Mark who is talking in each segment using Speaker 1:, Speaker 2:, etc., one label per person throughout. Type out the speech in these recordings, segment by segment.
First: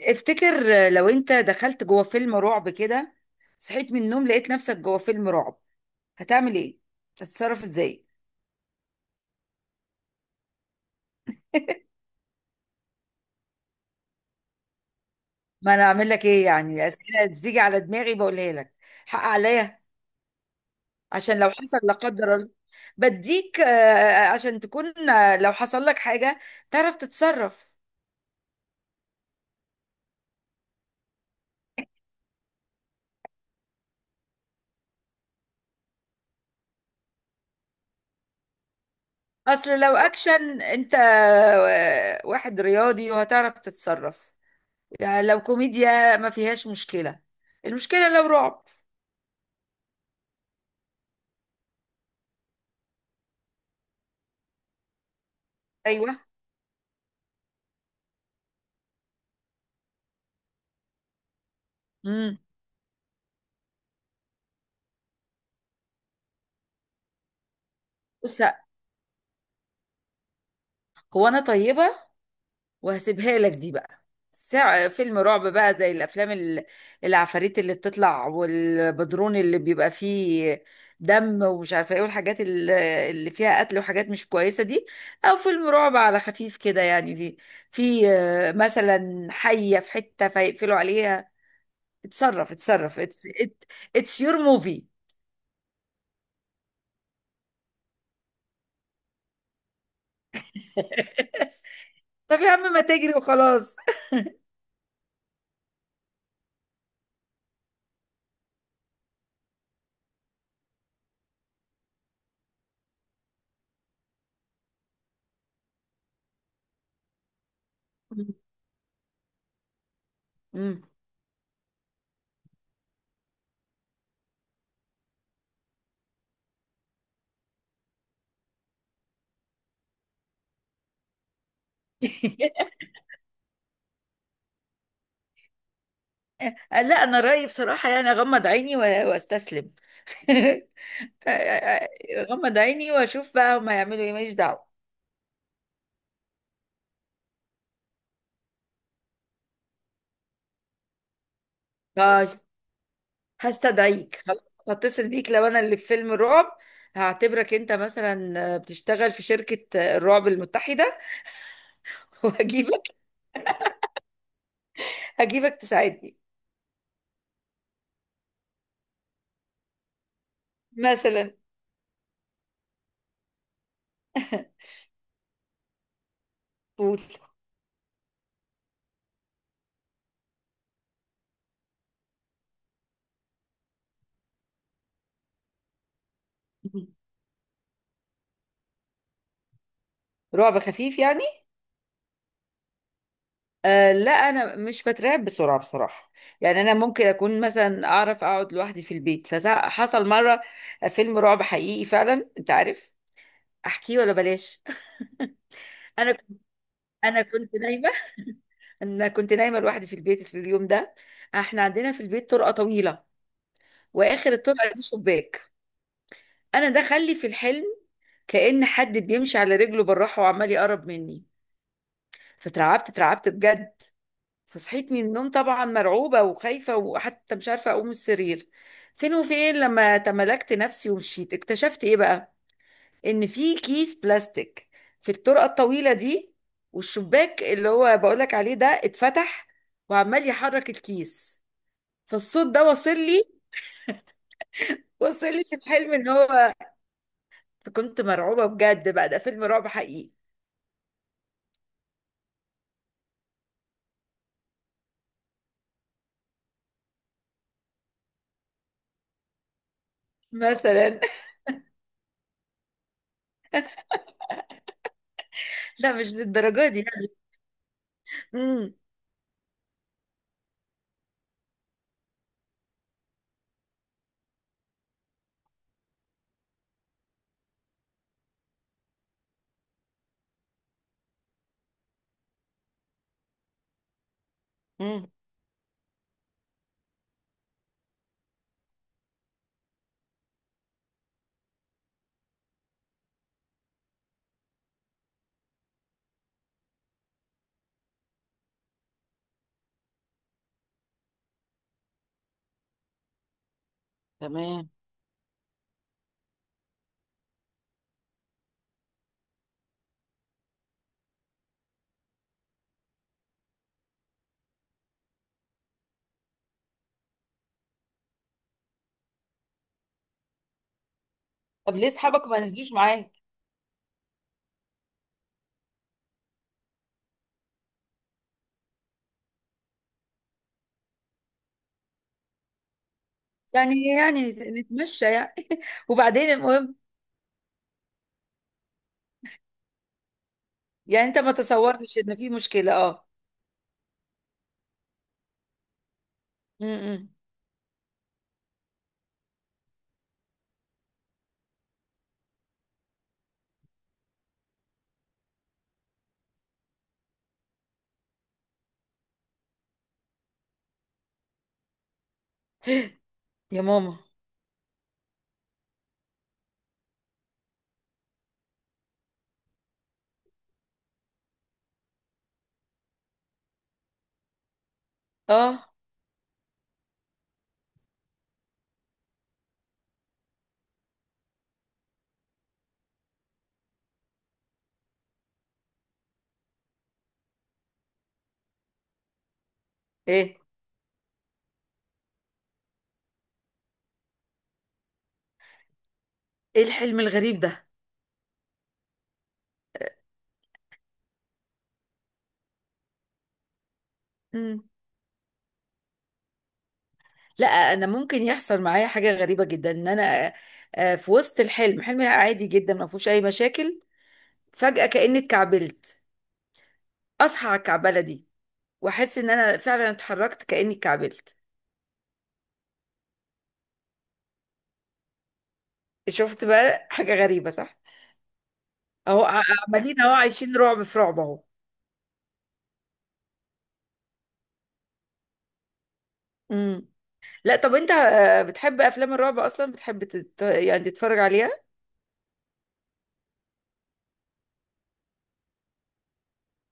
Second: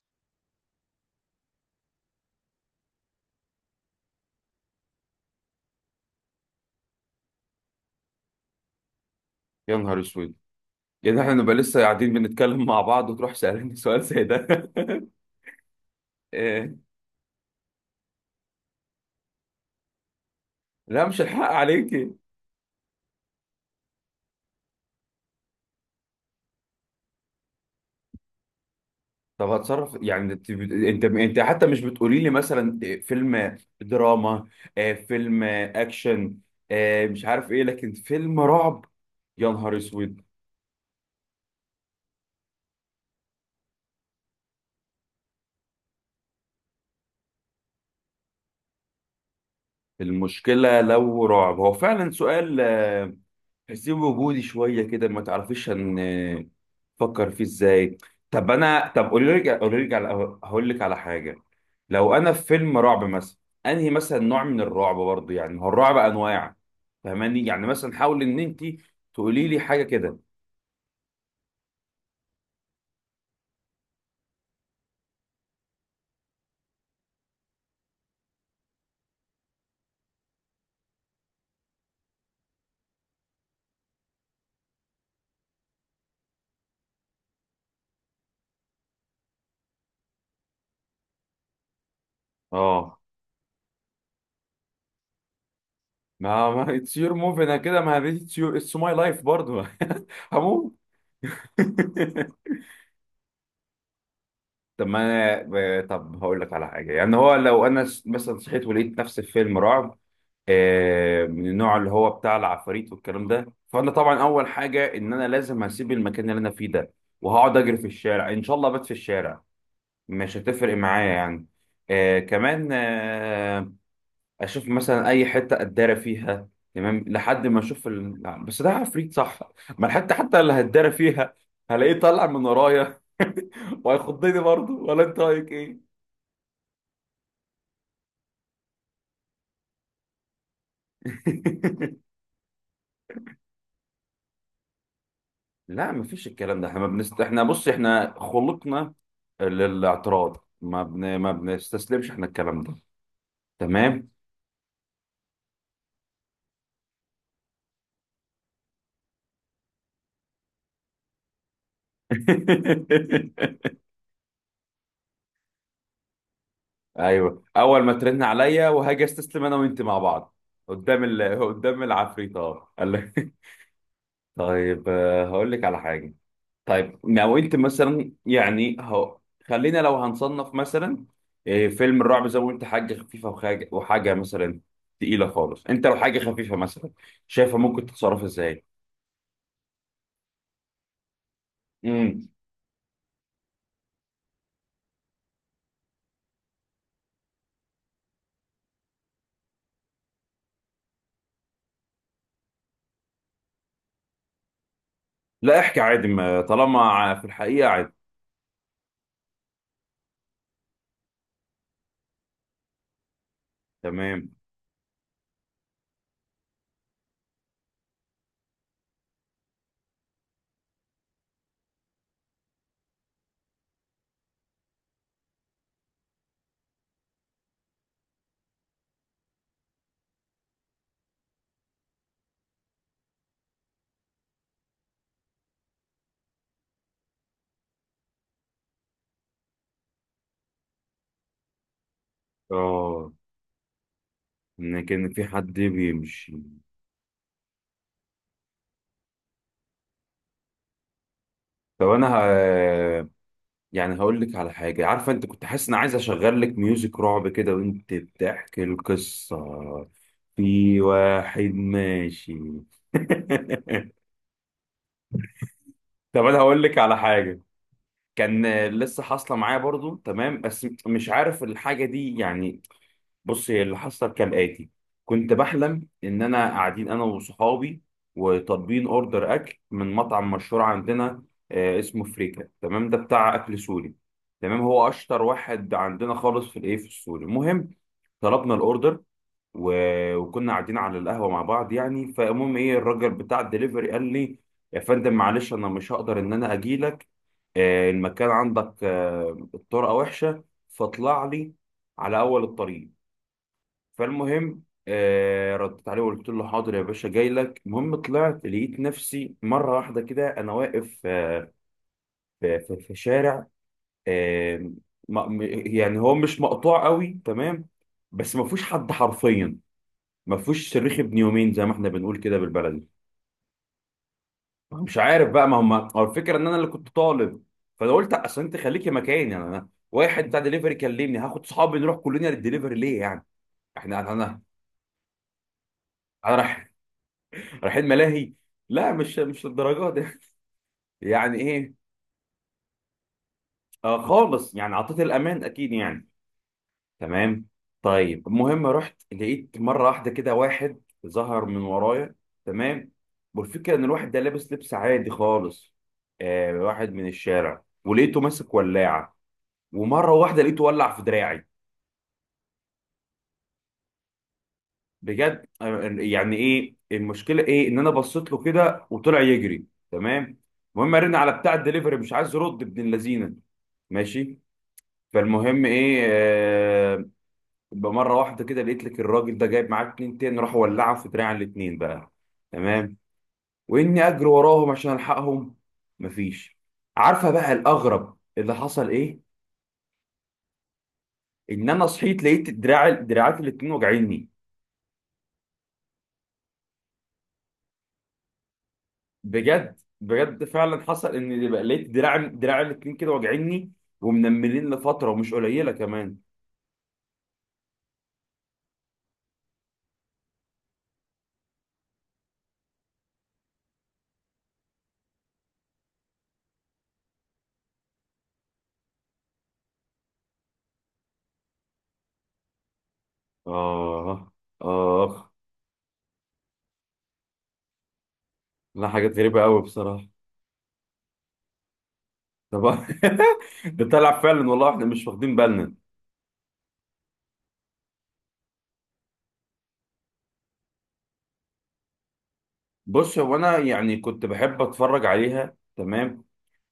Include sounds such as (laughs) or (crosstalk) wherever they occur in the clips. Speaker 1: افتكر لو انت دخلت جوه فيلم رعب كده، صحيت من النوم لقيت نفسك جوه فيلم رعب، هتعمل ايه؟ هتتصرف ازاي؟
Speaker 2: يا نهار اسود! يعني احنا نبقى لسه
Speaker 1: (laughs)
Speaker 2: قاعدين بنتكلم مع بعض وتروح سألني (laughs) سؤال زي ده.
Speaker 1: ما انا اعمل لك
Speaker 2: (laughs)
Speaker 1: ايه؟ يعني
Speaker 2: إيه؟
Speaker 1: الاسئله بتيجي على دماغي بقولها لك. حق عليا.
Speaker 2: لا، مش
Speaker 1: عشان
Speaker 2: الحق
Speaker 1: لو حصل لا
Speaker 2: عليكي.
Speaker 1: قدر الله بديك، عشان تكون، لو حصل لك حاجه تعرف تتصرف.
Speaker 2: طب هتصرف. يعني انت حتى مش بتقولي لي مثلا إيه، فيلم دراما، فيلم اكشن، مش عارف ايه لكن فيلم رعب. يا نهار
Speaker 1: اصل لو
Speaker 2: اسود!
Speaker 1: اكشن انت واحد رياضي وهتعرف تتصرف. يعني لو كوميديا ما فيهاش مشكله. المشكله لو رعب.
Speaker 2: المشكلة لو رعب. هو فعلا سؤال، تحسيه وجودي شويه كده، ما تعرفيش ان
Speaker 1: ايوه.
Speaker 2: فكر فيه ازاي. طب انا، طب قولي لي على، هقول لك على حاجه. لو انا في فيلم رعب مثلا، انهي مثلا نوع من الرعب برضه؟ يعني هو الرعب انواع، فاهماني؟ يعني مثلا حاولي ان
Speaker 1: بص،
Speaker 2: انت
Speaker 1: لأ،
Speaker 2: تقولي لي حاجه كده.
Speaker 1: هو انا طيبه وهسيبها لك دي بقى. ساعة فيلم رعب بقى زي الافلام العفاريت اللي بتطلع والبدرون اللي بيبقى فيه دم ومش عارفه ايه والحاجات اللي فيها قتل وحاجات مش كويسه دي. او فيلم رعب على خفيف كده، يعني في مثلا حيه في حته فيقفلوا عليها. اتصرف اتصرف.
Speaker 2: اه،
Speaker 1: اتس يور موفي.
Speaker 2: ما اتس يور موف انا كده. ما اتس ماي لايف برضه. (laughs) هموت.
Speaker 1: (laughs)
Speaker 2: (laughs)
Speaker 1: طب يا عم ما تجري وخلاص.
Speaker 2: طب ما انا، هقول لك على حاجه. يعني هو لو انا مثلا صحيت ولقيت نفسي في فيلم رعب، من النوع اللي هو بتاع العفاريت والكلام ده، فانا طبعا اول حاجه ان انا لازم هسيب المكان اللي انا فيه ده، وهقعد اجري في الشارع. ان
Speaker 1: (laughs)
Speaker 2: شاء الله بات في الشارع، مش هتفرق
Speaker 1: مم.
Speaker 2: معايا يعني. كمان اشوف مثلا اي حته اتدارى فيها. تمام، لحد ما اشوف لا، بس ده عفريت صح، ما الحته حتى اللي هتدارى فيها هلاقيه طالع من
Speaker 1: (laughs)
Speaker 2: ورايا. (laughs) وهيخضني برضه، ولا انت رايك ايه؟
Speaker 1: لا انا رايي بصراحه يعني اغمض عيني واستسلم. (laughs)
Speaker 2: (laughs)
Speaker 1: اغمض عيني واشوف بقى هما يعملوا ايه، ماليش دعوه.
Speaker 2: لا، مفيش الكلام ده. احنا ما بنست... احنا بص، احنا خلقنا للاعتراض، ما بنستسلمش احنا.
Speaker 1: طيب،
Speaker 2: الكلام ده تمام.
Speaker 1: هستدعيك خلاص. هتصل بيك لو انا اللي في فيلم الرعب. هعتبرك انت مثلا بتشتغل في شركه، الرعب المتحده. (laughs) وهجيبك.
Speaker 2: (laughs)
Speaker 1: تساعدني
Speaker 2: ايوه، اول ما ترن عليا وهاجي استسلم انا وانت مع بعض قدام
Speaker 1: مثلا.
Speaker 2: قدام العفريت، اه قال لك. (laughs) طيب، هقول لك على حاجه. طيب
Speaker 1: قول.
Speaker 2: لو انت مثلا، يعني هو خلينا لو هنصنف مثلا، فيلم الرعب زي ما قلت حاجه خفيفه وحاجه مثلا تقيله خالص. انت لو حاجه خفيفه مثلا شايفه ممكن تتصرف ازاي؟
Speaker 1: رعب خفيف يعني.
Speaker 2: امم.
Speaker 1: لا انا مش بترعب بسرعه بصراحه. يعني انا ممكن اكون مثلا اعرف اقعد لوحدي في البيت، فحصل مره فيلم رعب حقيقي فعلا. انت عارف، احكيه ولا بلاش؟
Speaker 2: لا، احكي
Speaker 1: (laughs)
Speaker 2: عادي
Speaker 1: انا
Speaker 2: ما طالما
Speaker 1: انا
Speaker 2: في
Speaker 1: كنت
Speaker 2: الحقيقه
Speaker 1: نايمه.
Speaker 2: عادي.
Speaker 1: انا كنت نايمه لوحدي في البيت في اليوم ده. احنا عندنا في البيت طرقه طويله،
Speaker 2: تمام.
Speaker 1: واخر الطرقه دي شباك. انا ده خلي في الحلم كأن حد بيمشي على رجله بالراحه وعمال يقرب مني. اترعبت بجد. فصحيت من النوم طبعا مرعوبة وخايفة، وحتى مش عارفة أقوم من السرير. فين وفين لما تملكت نفسي ومشيت اكتشفت إيه بقى؟ إن في كيس بلاستيك في الطرقة الطويلة دي، والشباك اللي هو بقولك عليه ده اتفتح وعمال يحرك الكيس، فالصوت ده وصل
Speaker 2: اه،
Speaker 1: لي.
Speaker 2: ان كان في
Speaker 1: وصل لي
Speaker 2: حد
Speaker 1: في الحلم إن
Speaker 2: بيمشي.
Speaker 1: هو. فكنت مرعوبة بجد، بقى ده فيلم رعب حقيقي.
Speaker 2: طب انا يعني هقول لك على حاجة. عارفة، انت كنت حاسس ان عايز اشغل لك ميوزك رعب كده وانت بتحكي القصة، في
Speaker 1: مثلا.
Speaker 2: واحد ماشي. (laughs)
Speaker 1: (laughs) لا مش
Speaker 2: طب انا هقول
Speaker 1: للدرجة
Speaker 2: لك
Speaker 1: دي
Speaker 2: على
Speaker 1: يعني.
Speaker 2: حاجة. كان
Speaker 1: امم.
Speaker 2: لسه حاصلة معايا برضو، تمام، بس مش عارف الحاجة دي يعني. بص، هي اللي حصل كالآتي. كنت بحلم إن أنا قاعدين أنا وصحابي، وطالبين أوردر أكل من مطعم مشهور عندنا، اسمه فريكا. تمام، ده بتاع أكل سوري. تمام، هو
Speaker 1: امم.
Speaker 2: أشطر واحد عندنا خالص في الإيه في السوري. المهم طلبنا الأوردر، وكنا قاعدين على القهوة مع بعض يعني. فالمهم الراجل بتاع الدليفري قال لي: يا فندم معلش، أنا مش هقدر إن أنا أجيلك. المكان عندك، الطرقة وحشة، فاطلع لي على أول الطريق. فالمهم
Speaker 1: تمام.
Speaker 2: ردت عليه وقلت له: حاضر يا باشا، جاي لك. المهم طلعت لقيت نفسي مره واحده كده انا واقف، في شارع، آه م- م- يعني هو مش مقطوع قوي، تمام، بس ما فيهوش حد حرفيا، ما فيهوش صريخ ابن يومين زي ما
Speaker 1: طب ليه
Speaker 2: احنا بنقول
Speaker 1: أصحابك
Speaker 2: كده
Speaker 1: ما نزلوش
Speaker 2: بالبلدي.
Speaker 1: معاك؟
Speaker 2: مش عارف بقى، ما هم هو الفكره ان انا اللي كنت طالب. فانا قلت: اصل انت خليكي مكاني يعني، انا واحد بتاع دليفري كلمني هاخد صحابي نروح كلنا للدليفري ليه يعني؟
Speaker 1: يعني
Speaker 2: احنا انا
Speaker 1: نتمشى يعني. (laughs) وبعدين،
Speaker 2: انا
Speaker 1: المهم.
Speaker 2: رايحين ملاهي؟ لا، مش للدرجه دي. (laughs)
Speaker 1: يعني انت ما
Speaker 2: يعني ايه؟
Speaker 1: تصورتش ان في مشكلة؟ اه.
Speaker 2: خالص يعني عطيت الامان اكيد يعني.
Speaker 1: امم.
Speaker 2: تمام. طيب المهم رحت لقيت مره واحده كده واحد ظهر من ورايا. تمام، والفكره ان الواحد ده لابس لبس عادي خالص، واحد من الشارع، ولقيته ماسك ولاعه ومره واحده لقيته ولع في دراعي.
Speaker 1: يا ماما.
Speaker 2: بجد. يعني ايه المشكله؟ ايه ان انا بصيت له كده وطلع يجري. تمام، المهم رن على بتاع الدليفري مش عايز يرد ابن اللذينه ماشي. فالمهم
Speaker 1: اه.
Speaker 2: ايه آه بمره واحده كده لقيت لك الراجل ده جايب معاه اتنين تاني، راح ولعهم في دراع الاتنين بقى. تمام، واني اجري وراهم عشان الحقهم، مفيش. عارفه بقى الاغرب اللي حصل ايه؟
Speaker 1: ايه
Speaker 2: ان انا صحيت لقيت دراعات الاتنين واجعيني.
Speaker 1: ايه الحلم الغريب ده؟
Speaker 2: بجد بجد، فعلا حصل ان بقى لقيت دراع دراع الاتنين كده واجعيني
Speaker 1: امم.
Speaker 2: ومنملين لفتره ومش قليله كمان.
Speaker 1: لا انا ممكن يحصل معايا حاجة غريبة جدا ان انا، في وسط الحلم، حلم عادي جدا ما فيهوش اي مشاكل، فجأة كأني اتكعبلت. اصحى على الكعبلة دي واحس ان انا فعلا اتحركت كأني اتكعبلت.
Speaker 2: اه. اه.
Speaker 1: شفت بقى حاجة غريبة، صح؟
Speaker 2: لا، حاجات
Speaker 1: اهو
Speaker 2: غريبه قوي
Speaker 1: عمالين
Speaker 2: بصراحه.
Speaker 1: اهو عايشين رعب في رعب اهو.
Speaker 2: طب، (laughs) ده طلع فعلا والله احنا مش واخدين بالنا.
Speaker 1: امم. لا طب انت بتحب افلام الرعب اصلا؟ بتحب يعني تتفرج عليها؟
Speaker 2: بص، هو انا يعني كنت بحب اتفرج عليها، تمام.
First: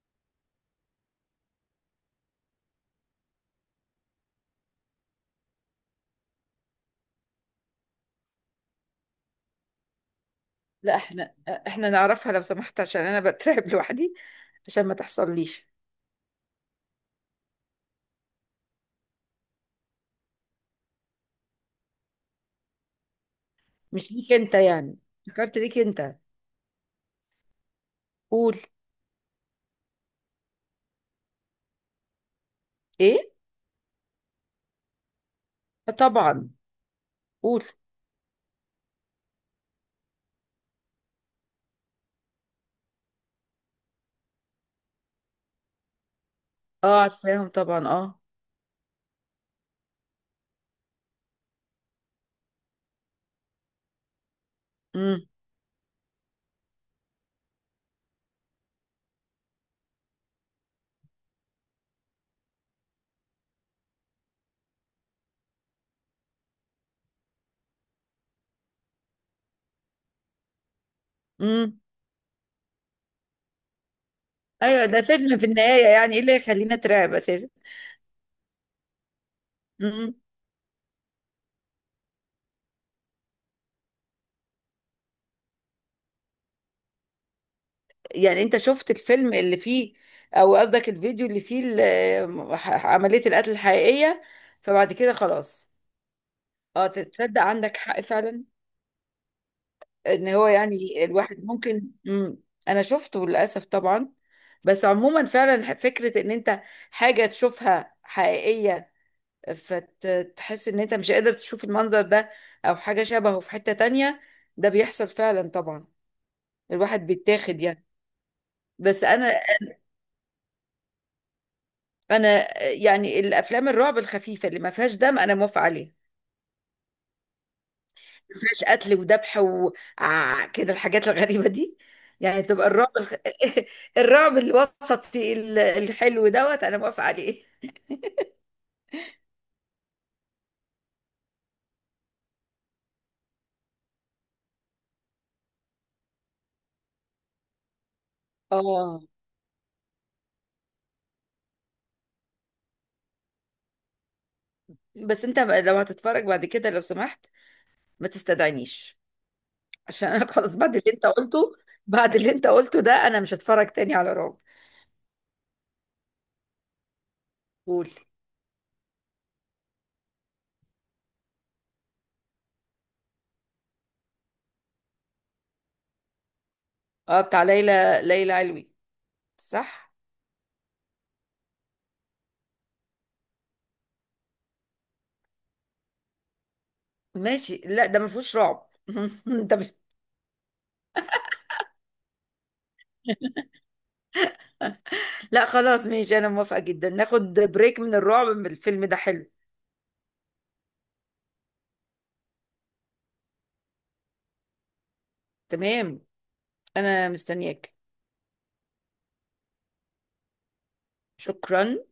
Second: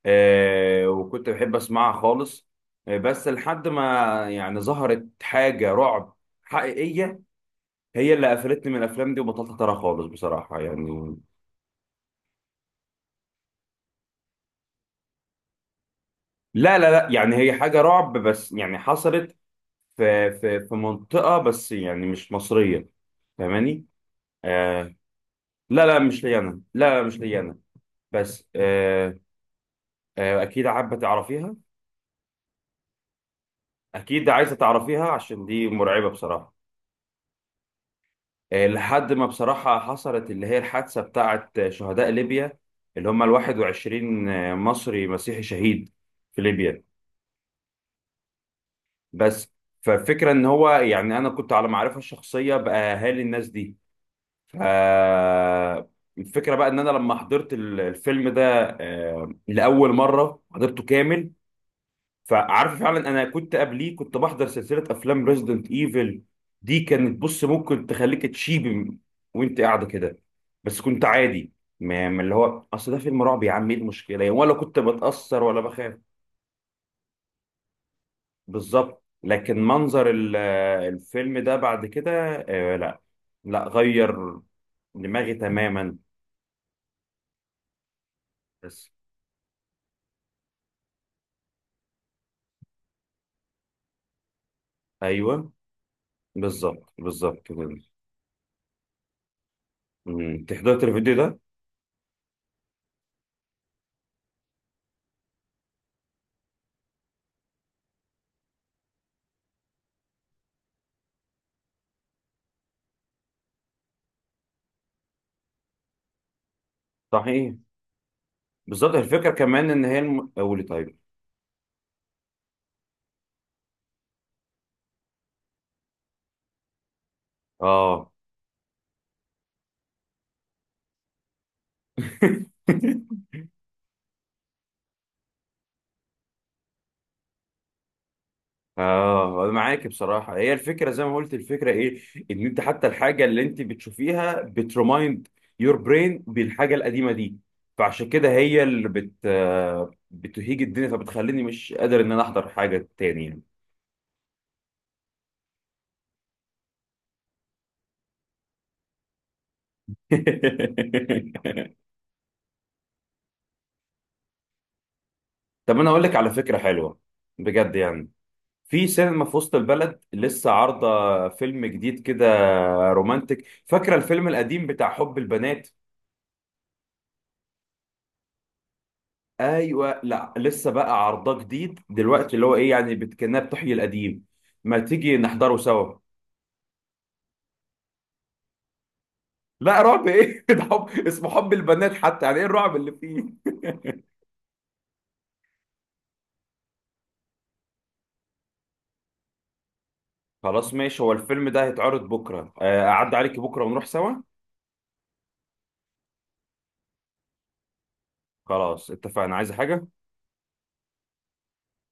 Speaker 2: وكنت بحب اسمعها خالص. بس لحد ما يعني ظهرت حاجة رعب حقيقية، هي اللي قفلتني من الافلام دي وبطلت اتابعها خالص بصراحة
Speaker 1: لا
Speaker 2: يعني.
Speaker 1: احنا نعرفها لو سمحت، عشان انا بترعب (laughs) لوحدي، عشان ما تحصليش.
Speaker 2: لا لا لا، يعني هي حاجة رعب بس يعني حصلت في منطقة، بس يعني مش مصرية، فاهماني؟
Speaker 1: مش ليك انت
Speaker 2: آه
Speaker 1: يعني. فكرت ليك
Speaker 2: لا لا
Speaker 1: انت.
Speaker 2: مش ليا انا، لا لا مش ليا انا، بس
Speaker 1: قول.
Speaker 2: اكيد حابه تعرفيها،
Speaker 1: ايه؟
Speaker 2: اكيد عايزه تعرفيها عشان دي مرعبه
Speaker 1: طبعا.
Speaker 2: بصراحه.
Speaker 1: قول.
Speaker 2: لحد ما بصراحه حصلت اللي هي الحادثه بتاعه شهداء ليبيا، اللي هم ال 21 مصري مسيحي شهيد في ليبيا.
Speaker 1: اه، عارفاهم طبعا. اه.
Speaker 2: بس، فالفكره ان هو يعني انا كنت على معرفه الشخصيه باهالي الناس دي. ف
Speaker 1: امم.
Speaker 2: الفكره بقى ان انا لما حضرت الفيلم ده، لاول مره حضرته كامل، فعارف. فعلا انا كنت قبليه كنت بحضر سلسله افلام ريزيدنت ايفل. دي كانت، بص، ممكن تخليك تشيب وانت قاعده كده، بس كنت عادي.
Speaker 1: امم.
Speaker 2: ما اللي هو اصل ده فيلم رعب يا عم، ايه المشكله يعني، ولا كنت
Speaker 1: ايوه ده فيلم
Speaker 2: بتاثر
Speaker 1: في
Speaker 2: ولا
Speaker 1: النهايه،
Speaker 2: بخاف.
Speaker 1: يعني ايه اللي يخلينا اترعب اساسا؟
Speaker 2: بالظبط، لكن منظر
Speaker 1: امم.
Speaker 2: الفيلم ده بعد كده، لا لا، غير دماغي تماما.
Speaker 1: يعني انت
Speaker 2: بس
Speaker 1: شفت الفيلم اللي فيه، او قصدك الفيديو اللي فيه عمليه القتل الحقيقيه؟ فبعد كده
Speaker 2: ايوه،
Speaker 1: خلاص. اه
Speaker 2: بالظبط بالظبط
Speaker 1: تصدق
Speaker 2: كده.
Speaker 1: عندك حق فعلا. ان هو
Speaker 2: انت حضرت
Speaker 1: يعني
Speaker 2: الفيديو ده؟
Speaker 1: الواحد ممكن. مم. انا شفته للاسف طبعا. بس عموما، فعلا، فكره ان انت حاجه تشوفها حقيقيه فتحس ان انت مش قادر تشوف المنظر ده، او حاجه شبهه في حته تانية، ده بيحصل فعلا طبعا. الواحد
Speaker 2: صحيح،
Speaker 1: بيتاخد يعني.
Speaker 2: بالظبط.
Speaker 1: بس
Speaker 2: الفكره
Speaker 1: انا
Speaker 2: كمان ان هي قولي طيب.
Speaker 1: انا يعني الافلام الرعب الخفيفه اللي ما فيهاش دم انا موافقه عليها.
Speaker 2: اه.
Speaker 1: ما فيهاش قتل وذبح وكده الحاجات الغريبة دي. يعني بتبقى الرعب
Speaker 2: (laughs)
Speaker 1: (laughs) الرعب الوسطي الحلو دوت انا موافقة عليه.
Speaker 2: اه، انا معاك بصراحه. هي الفكره زي ما قلت، الفكره ايه؟ ان انت حتى الحاجه اللي انت بتشوفيها بترمايند يور برين بالحاجه القديمه دي. فعشان كده هي اللي
Speaker 1: اه.
Speaker 2: بت آه، بتهيج الدنيا، فبتخليني مش قادر ان انا احضر حاجه تاني يعني.
Speaker 1: بس انت لو هتتفرج بعد كده، لو سمحت ما تستدعينيش، عشان انا (laughs) خلاص بعد اللي انت قلته.
Speaker 2: (laughs)
Speaker 1: بعد اللي انت قلته ده انا مش هتفرج تاني على رعب.
Speaker 2: طب انا اقول لك على فكره حلوه، بجد
Speaker 1: قول.
Speaker 2: يعني. في سينما في وسط البلد لسه عارضه فيلم جديد كده رومانتك. فاكره الفيلم القديم بتاع حب البنات؟
Speaker 1: اه، بتاع ليلى علوي، صح.
Speaker 2: ايوه، لا لسه بقى عرضه جديد دلوقتي، اللي هو ايه يعني، كأنها بتحيي القديم. ما تيجي نحضره سوا؟
Speaker 1: ماشي. لا ده ما فيهوش رعب. (laughs) انت مش.
Speaker 2: لا رعب ايه؟ (laughs) ده حب، اسمه حب البنات حتى، يعني ايه الرعب اللي فيه؟
Speaker 1: لا خلاص، ماشي، انا موافقة جدا، ناخد بريك من الرعب، من الفيلم ده. حلو.
Speaker 2: خلاص ماشي، هو الفيلم ده هيتعرض بكره، اعدي عليك بكره ونروح سوا.
Speaker 1: تمام. انا مستنياك.
Speaker 2: خلاص اتفقنا. عايز حاجه؟
Speaker 1: شكرا.